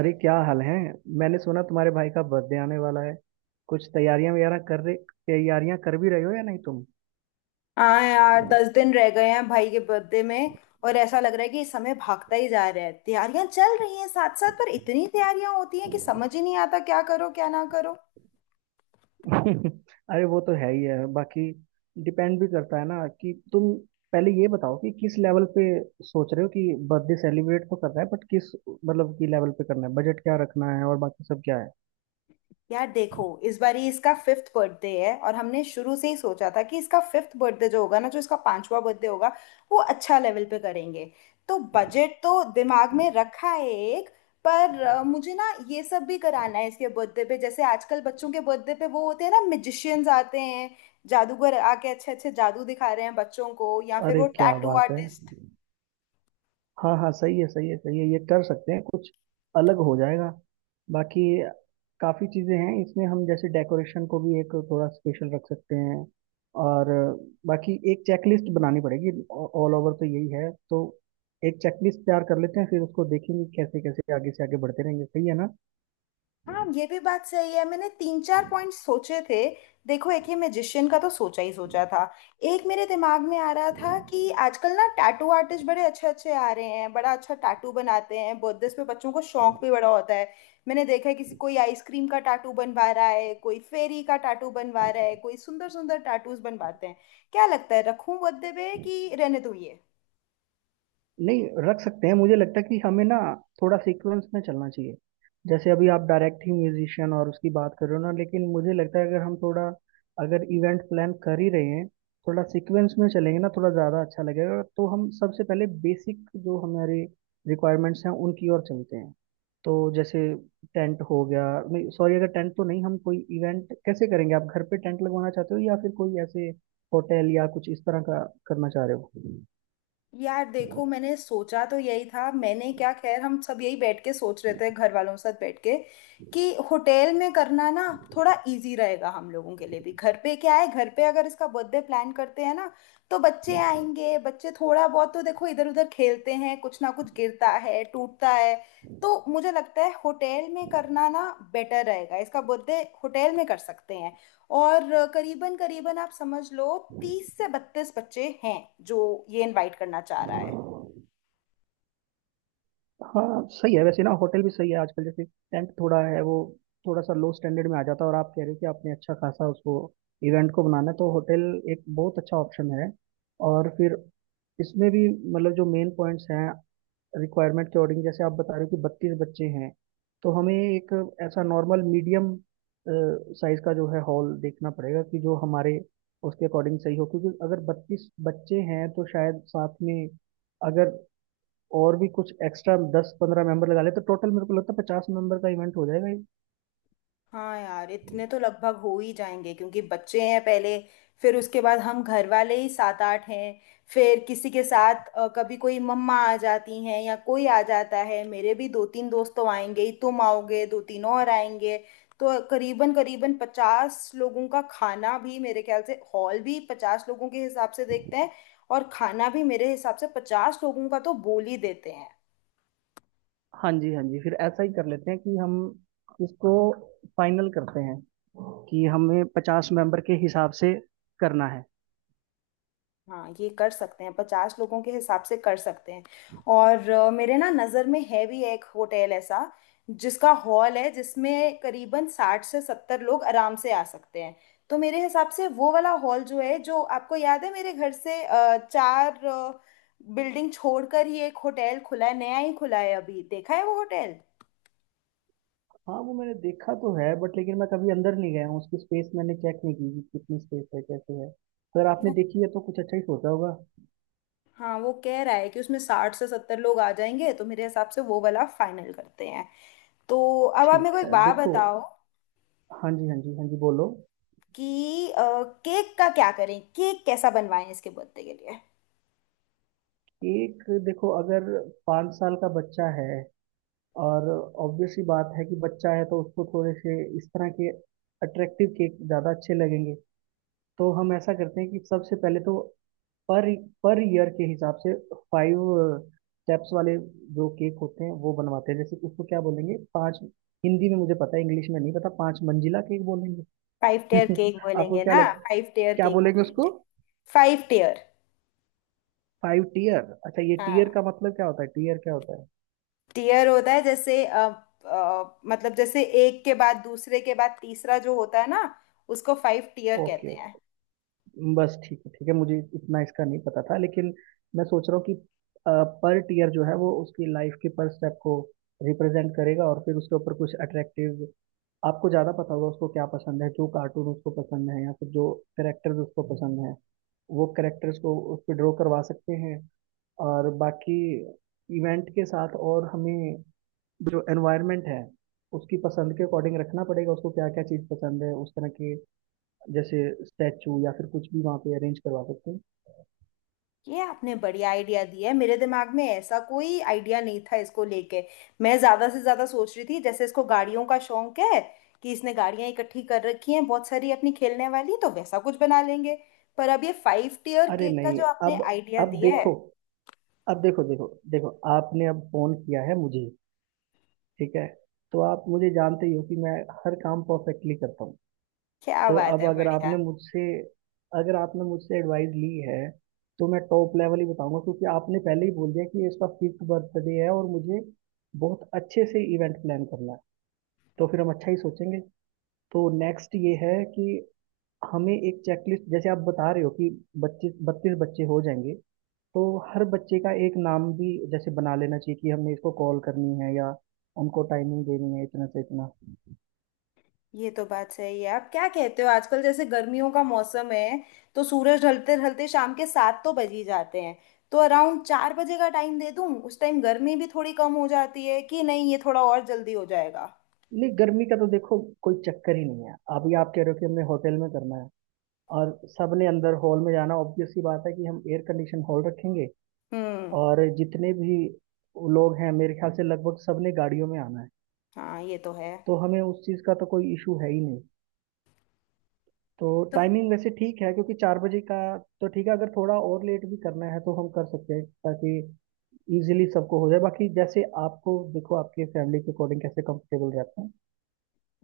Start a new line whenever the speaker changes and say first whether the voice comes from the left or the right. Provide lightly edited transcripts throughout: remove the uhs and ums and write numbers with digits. right: अरे क्या हाल है। मैंने सुना तुम्हारे भाई का बर्थडे आने वाला है। कुछ तैयारियां वगैरह कर रहे? तैयारियां कर भी रहे हो या नहीं तुम?
left: हाँ यार, 10 दिन रह गए हैं भाई के बर्थडे में। और ऐसा लग रहा है कि समय भागता ही जा रहा है। तैयारियां चल रही हैं साथ साथ, पर इतनी तैयारियां होती हैं कि समझ ही नहीं आता क्या करो क्या ना करो।
right: अरे वो तो है ही है। बाकी डिपेंड भी करता है ना कि तुम पहले ये बताओ कि किस लेवल पे सोच रहे हो कि बर्थडे सेलिब्रेट तो करना है, बट किस मतलब की लेवल पे करना है, बजट क्या रखना है और बाकी सब क्या है।
left: यार देखो, इस बार ही इसका फिफ्थ बर्थडे है और हमने शुरू से ही सोचा था कि इसका फिफ्थ बर्थडे जो होगा ना, जो इसका पांचवा बर्थडे होगा, वो अच्छा लेवल पे करेंगे। तो बजट तो दिमाग में रखा है एक। पर मुझे ना ये सब भी कराना है इसके बर्थडे पे। जैसे आजकल बच्चों के बर्थडे पे वो होते हैं ना, मैजिशियंस आते हैं, जादूगर आके अच्छे अच्छे जादू दिखा रहे हैं बच्चों को, या फिर
right: अरे
left: वो
right: क्या
left: टैटू
right: बात है।
left: आर्टिस्ट।
right: हाँ हाँ, सही है सही है सही है। ये कर सकते हैं, कुछ अलग हो जाएगा। बाकी काफ़ी चीज़ें हैं इसमें, हम जैसे डेकोरेशन को भी एक थोड़ा स्पेशल रख सकते हैं। और बाकी एक चेकलिस्ट बनानी पड़ेगी। ऑल ओवर तो यही है, तो एक चेकलिस्ट तैयार कर लेते हैं, फिर उसको देखेंगे कैसे कैसे आगे से आगे बढ़ते रहेंगे। सही है ना?
left: हाँ, ये भी बात सही है, मैंने 3 4 पॉइंट सोचे थे। देखो, एक ये मैजिशियन का तो सोचा ही सोचा था। एक मेरे दिमाग में आ रहा था कि आजकल ना टैटू आर्टिस्ट बड़े अच्छे अच्छे आ रहे हैं, बड़ा अच्छा टैटू बनाते हैं बर्थडे पे, बच्चों को शौक भी बड़ा होता है। मैंने देखा है किसी, कोई आइसक्रीम का टैटू बनवा रहा है, कोई फेरी का टैटू बनवा रहा है, कोई सुंदर सुंदर टैटूज बनवाते हैं। क्या लगता है, रखूं बर्थडे पे कि रहने दूं ये?
right: नहीं, रख सकते हैं। मुझे लगता है कि हमें ना थोड़ा सीक्वेंस में चलना चाहिए। जैसे अभी आप डायरेक्ट ही म्यूजिशियन और उसकी बात कर रहे हो ना, लेकिन मुझे लगता है अगर हम थोड़ा, अगर इवेंट प्लान कर ही रहे हैं, थोड़ा सीक्वेंस में चलेंगे ना थोड़ा ज़्यादा अच्छा लगेगा। तो हम सबसे पहले बेसिक जो हमारे रिक्वायरमेंट्स हैं उनकी ओर चलते हैं। तो जैसे टेंट हो गया, नहीं सॉरी, अगर टेंट तो नहीं हम कोई इवेंट कैसे करेंगे। आप घर पे टेंट लगवाना चाहते हो या फिर कोई ऐसे होटल या कुछ इस तरह का करना चाह रहे
left: यार देखो, मैंने सोचा तो यही था, मैंने क्या, खैर हम सब यही बैठ के सोच रहे थे, घर वालों के साथ बैठ के, कि होटल में करना ना थोड़ा इजी रहेगा हम लोगों के लिए भी। घर पे क्या है, घर पे अगर इसका बर्थडे प्लान करते हैं ना, तो बच्चे आएंगे, बच्चे थोड़ा बहुत तो देखो इधर उधर खेलते हैं, कुछ ना कुछ गिरता है टूटता है। तो मुझे लगता है होटल में करना ना बेटर रहेगा, इसका बर्थडे होटल में कर सकते हैं। और करीबन करीबन आप समझ लो 30 से 32 बच्चे हैं जो ये इनवाइट करना चाह रहा है।
right: हो? हाँ सही है, वैसे ना होटल भी सही है। आजकल जैसे टेंट थोड़ा है वो, थोड़ा सा लो स्टैंडर्ड में आ जाता है, और आप कह रहे हो कि आपने अच्छा खासा उसको इवेंट को बनाना है, तो होटल एक बहुत अच्छा ऑप्शन है। और फिर इसमें भी, मतलब जो मेन पॉइंट्स हैं रिक्वायरमेंट के अकॉर्डिंग, जैसे आप बता रहे हो कि बत्तीस बच्चे हैं, तो हमें एक ऐसा नॉर्मल मीडियम साइज का जो है हॉल देखना पड़ेगा कि जो हमारे उसके अकॉर्डिंग सही हो। क्योंकि अगर बत्तीस बच्चे हैं तो शायद साथ में, अगर और भी कुछ एक्स्ट्रा दस पंद्रह मेंबर लगा ले, तो टोटल मेरे को लगता है पचास मेंबर का इवेंट हो जाएगा ये।
left: हाँ यार, इतने तो लगभग हो ही जाएंगे। क्योंकि बच्चे हैं पहले, फिर उसके बाद हम घर वाले ही 7 8 हैं, फिर किसी के साथ कभी कोई मम्मा आ जाती हैं या कोई आ जाता है, मेरे भी 2 3 दोस्त तो आएंगे ही, तुम आओगे, 2 3 और आएंगे। तो करीबन करीबन 50 लोगों का खाना भी, मेरे ख्याल से हॉल भी 50 लोगों के हिसाब से देखते हैं, और खाना भी मेरे हिसाब से 50 लोगों का तो बोल ही देते हैं।
right: हाँ जी हाँ जी, फिर ऐसा ही कर लेते हैं कि हम इसको फाइनल करते हैं कि हमें पचास मेंबर के हिसाब से करना है।
left: हाँ, ये कर सकते हैं, 50 लोगों के हिसाब से कर सकते हैं। और मेरे ना नज़र में है भी एक होटल ऐसा जिसका हॉल है, जिसमें करीबन 60 से 70 लोग आराम से आ सकते हैं। तो मेरे हिसाब से वो वाला हॉल जो है, जो आपको याद है, मेरे घर से 4 बिल्डिंग छोड़कर ही एक होटल खुला है, नया ही खुला है, अभी देखा है वो होटल।
right: हाँ वो मैंने देखा तो है बट, लेकिन मैं कभी अंदर नहीं गया हूँ। उसकी स्पेस मैंने चेक नहीं की कि कितनी स्पेस है कैसे है। तो अगर आपने देखी है तो कुछ अच्छा ही सोचा होगा।
left: हाँ, वो कह रहा है कि उसमें 60 से 70 लोग आ जाएंगे, तो मेरे हिसाब से वो वाला फाइनल करते हैं। तो अब आप मेरे
right: ठीक
left: को एक
right: है
left: बात
right: देखो।
left: बताओ
right: हाँ जी हाँ जी हाँ जी, बोलो।
left: कि केक का क्या करें, केक कैसा बनवाएं इसके बर्थडे के लिए?
right: केक देखो, अगर पाँच साल का बच्चा है और ऑब्वियस सी बात है कि बच्चा है, तो उसको थोड़े से इस तरह के अट्रैक्टिव केक ज़्यादा अच्छे लगेंगे। तो हम ऐसा करते हैं कि सबसे पहले तो, पर पर ईयर के हिसाब से फाइव स्टेप्स वाले जो केक होते हैं वो बनवाते हैं। जैसे उसको क्या बोलेंगे, पांच, हिंदी में मुझे पता है इंग्लिश में नहीं पता, पांच मंजिला केक बोलेंगे।
left: फाइव टेयर केक
right: आपको
left: बोलेंगे
right: क्या
left: ना,
right: लग,
left: फाइव टेयर
right: क्या
left: केक
right: बोलेंगे उसको?
left: बोलेंगे। 5 टेयर।
right: Five tier. अच्छा, ये टीयर
left: हाँ,
right: का मतलब क्या होता है? टीयर क्या होता है?
left: टेयर होता है जैसे मतलब जैसे एक के बाद दूसरे के बाद तीसरा जो होता है ना, उसको 5 टीयर
right: ओके।
left: कहते हैं।
right: बस ठीक है ठीक है, मुझे इतना इसका नहीं पता था। लेकिन मैं सोच रहा हूँ कि पर टीयर जो है वो उसकी लाइफ के पर स्टेप को रिप्रेजेंट करेगा। और फिर उसके ऊपर कुछ अट्रैक्टिव, आपको ज़्यादा पता होगा उसको क्या पसंद है, जो कार्टून उसको पसंद है या फिर जो करेक्टर्स उसको पसंद है, वो करेक्टर्स को उस पर ड्रॉ करवा सकते हैं। और बाकी इवेंट के साथ, और हमें जो एनवायरनमेंट है उसकी पसंद के अकॉर्डिंग रखना पड़ेगा, उसको क्या क्या चीज़ पसंद है उस तरह के, जैसे स्टैचू या फिर कुछ भी वहाँ पे अरेंज करवा सकते हैं।
left: ये आपने बढ़िया आइडिया दिया है, मेरे दिमाग में ऐसा कोई आइडिया नहीं था इसको लेके। मैं ज्यादा से ज्यादा सोच रही थी, जैसे इसको गाड़ियों का शौक है, कि इसने गाड़ियां इकट्ठी कर रखी हैं बहुत सारी अपनी खेलने वाली, तो वैसा कुछ बना लेंगे। पर अब ये फाइव टीयर
right: अरे
left: केक का
right: नहीं,
left: जो आपने
right: अब,
left: आइडिया
right: अब
left: दिया है,
right: देखो, अब देखो देखो देखो आपने अब फोन किया है मुझे, ठीक है, तो आप मुझे जानते ही हो कि मैं हर काम परफेक्टली करता हूँ।
left: क्या
right: तो
left: बात
right: अब
left: है!
right: अगर आपने मुझसे एडवाइस ली है, तो मैं टॉप लेवल ही बताऊंगा। क्योंकि आपने पहले ही बोल दिया कि ये इसका फिफ्थ बर्थडे है और मुझे बहुत अच्छे से इवेंट प्लान करना है, तो फिर हम अच्छा ही सोचेंगे। तो नेक्स्ट ये है कि हमें एक चेकलिस्ट, जैसे आप बता रहे हो कि बच्चे बत्तीस बच्चे हो जाएंगे, तो हर बच्चे का एक नाम भी जैसे बना लेना चाहिए कि हमें इसको कॉल करनी है या उनको टाइमिंग देनी है इतना से इतना।
left: ये तो बात सही है। आप क्या कहते हो, आजकल जैसे गर्मियों का मौसम है, तो सूरज ढलते ढलते शाम के 7 तो बज ही जाते हैं, तो अराउंड 4 बजे का टाइम दे दूं? उस टाइम गर्मी भी थोड़ी कम हो जाती है कि नहीं, ये थोड़ा और जल्दी हो जाएगा।
right: नहीं, गर्मी का तो देखो कोई चक्कर ही नहीं है। अभी आप कह रहे हो कि हमने होटल में करना है और सबने अंदर हॉल में जाना, ऑब्वियस सी बात है कि हम एयर कंडीशन हॉल रखेंगे।
left: हम्म।
right: और जितने भी लोग हैं मेरे ख्याल से लगभग सबने गाड़ियों में आना है,
left: हाँ, ये तो है।
right: तो हमें उस चीज़ का तो कोई इशू है ही नहीं। तो टाइमिंग वैसे ठीक है, क्योंकि चार बजे का तो ठीक है। अगर थोड़ा और लेट भी करना है तो हम कर सकते हैं, ताकि इजीली सबको हो जाए। बाकी जैसे आपको देखो, आपके फैमिली के अकॉर्डिंग कैसे कंफर्टेबल रहते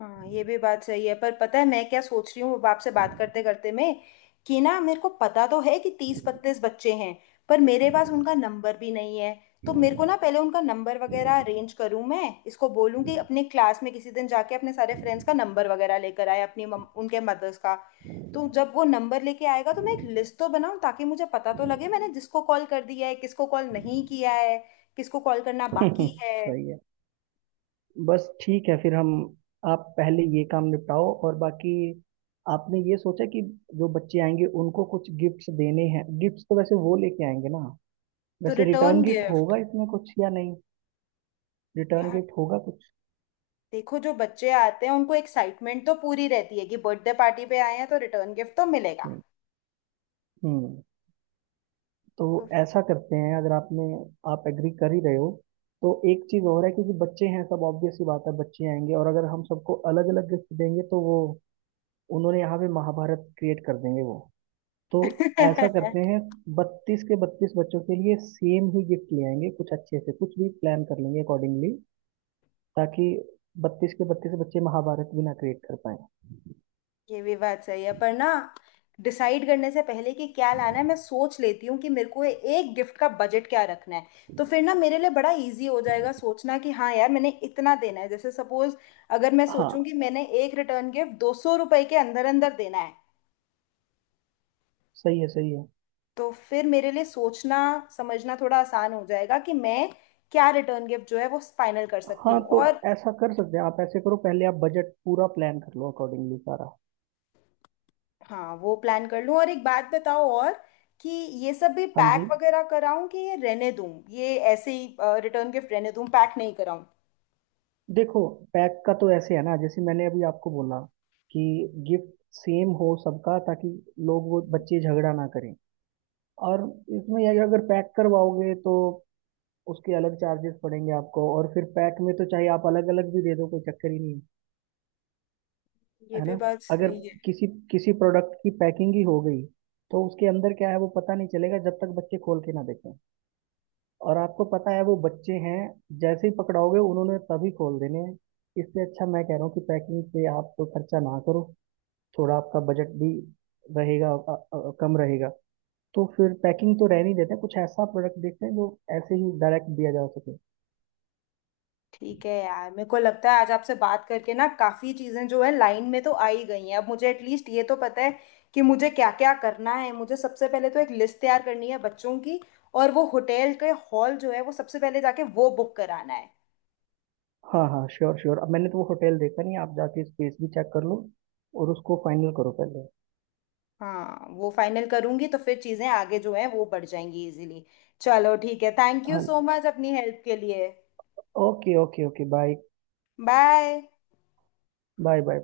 left: हाँ, ये भी बात सही है। पर पता है मैं क्या सोच रही हूँ अब आपसे बात करते करते में, कि ना मेरे को पता तो है कि 30 32 बच्चे हैं, पर मेरे पास उनका नंबर भी नहीं है। तो मेरे को ना पहले उनका नंबर वगैरह अरेंज करूँ, मैं इसको बोलूँ कि अपने क्लास में किसी दिन जाके अपने सारे फ्रेंड्स का नंबर वगैरह लेकर आए, अपनी उनके मदर्स का। तो जब वो नंबर लेके आएगा, तो मैं एक लिस्ट तो बनाऊँ, ताकि मुझे पता तो लगे मैंने जिसको कॉल कर दिया है, किसको कॉल नहीं किया है, किसको कॉल करना
right: हैं।
left: बाकी है।
right: सही है। बस ठीक है, फिर हम, आप पहले ये काम निपटाओ। और बाकी, आपने ये सोचा कि जो बच्चे आएंगे उनको कुछ गिफ्ट्स देने हैं? गिफ्ट्स तो वैसे वो लेके आएंगे ना,
left: तो
right: वैसे
left: रिटर्न
right: रिटर्न गिफ्ट
left: गिफ्ट,
right: होगा इसमें कुछ या नहीं? रिटर्न
left: यार
right: गिफ्ट होगा कुछ?
left: देखो, जो बच्चे आते हैं उनको एक्साइटमेंट तो पूरी रहती है कि बर्थडे पार्टी पे आए हैं, तो रिटर्न गिफ्ट तो मिलेगा।
right: नहीं। हम्म, तो ऐसा करते हैं। अगर आपने, आप एग्री कर ही रहे हो, तो एक चीज़ और है। क्योंकि बच्चे हैं सब, ऑब्वियस सी बात है बच्चे आएंगे, और अगर हम सबको अलग अलग गिफ्ट देंगे तो वो उन्होंने यहाँ पे महाभारत क्रिएट कर देंगे वो। तो ऐसा करते हैं, बत्तीस के बत्तीस बच्चों के लिए सेम ही गिफ्ट ले आएंगे, कुछ अच्छे से कुछ भी प्लान कर लेंगे अकॉर्डिंगली, ताकि बत्तीस के बत्तीस बच्चे महाभारत भी ना क्रिएट कर पाए।
left: ये भी बात सही है। पर ना, डिसाइड करने से पहले कि क्या लाना है, मैं सोच लेती हूँ कि मेरे को एक गिफ्ट का बजट क्या रखना है। तो फिर ना मेरे लिए बड़ा इजी हो जाएगा सोचना कि हाँ यार, मैंने इतना देना है। जैसे सपोज, अगर मैं
right: हाँ
left: सोचूं कि मैंने एक रिटर्न गिफ्ट 200 रुपए के अंदर अंदर देना है,
right: सही है सही है।
left: तो फिर मेरे लिए सोचना समझना थोड़ा आसान हो जाएगा कि मैं क्या रिटर्न गिफ्ट जो है वो फाइनल कर सकती
right: हाँ
left: हूँ।
right: तो
left: और
right: ऐसा कर सकते हैं, आप ऐसे करो, पहले आप बजट पूरा प्लान कर लो अकॉर्डिंगली सारा।
left: हाँ, वो प्लान कर लूँ। और एक बात बताओ और, कि ये सब भी
right: हाँ जी।
left: पैक वगैरह कराऊं कि ये रहने दूं, ये ऐसे ही रिटर्न गिफ्ट रहने दूं, पैक नहीं कराऊं?
right: देखो, पैक का तो ऐसे है ना, जैसे मैंने अभी आपको बोला कि गिफ्ट सेम हो सबका ताकि लोग, वो बच्चे झगड़ा ना करें। और इसमें यह है कि अगर पैक करवाओगे तो उसके अलग चार्जेस पड़ेंगे आपको, और फिर पैक में तो चाहे आप अलग अलग भी दे दो कोई चक्कर ही नहीं है।
left: ये
right: है
left: भी
right: ना?
left: बात
right: अगर
left: सही है।
right: किसी किसी प्रोडक्ट की पैकिंग ही हो गई तो उसके अंदर क्या है वो पता नहीं चलेगा जब तक बच्चे खोल के ना देखें। और आपको पता है वो बच्चे हैं, जैसे ही पकड़ाओगे उन्होंने तभी खोल देने हैं। इससे अच्छा मैं कह रहा हूँ कि पैकिंग पे आप तो खर्चा ना करो। थोड़ा आपका बजट भी रहेगा कम रहेगा। तो फिर पैकिंग तो रहने ही देते हैं, कुछ ऐसा प्रोडक्ट देखते हैं जो ऐसे ही डायरेक्ट दिया जा सके।
left: ठीक है यार, मेरे को लगता है आज आपसे बात करके ना काफ़ी चीज़ें जो है लाइन में तो आ ही गई हैं। अब मुझे एटलीस्ट ये तो पता है कि मुझे क्या क्या करना है। मुझे सबसे पहले तो एक लिस्ट तैयार करनी है बच्चों की, और वो होटल के हॉल जो है वो सबसे पहले जाके वो बुक कराना है।
right: हाँ हाँ श्योर श्योर, अब मैंने तो वो होटल देखा नहीं, आप जाके स्पेस भी चेक कर लो और उसको फाइनल करो पहले।
left: हाँ, वो फाइनल करूंगी तो फिर चीजें आगे जो है वो बढ़ जाएंगी इजीली। चलो ठीक है, थैंक यू
right: हाँ
left: सो मच अपनी हेल्प के लिए।
right: Okay okay okay, bye.
left: Bye.
right: Bye bye.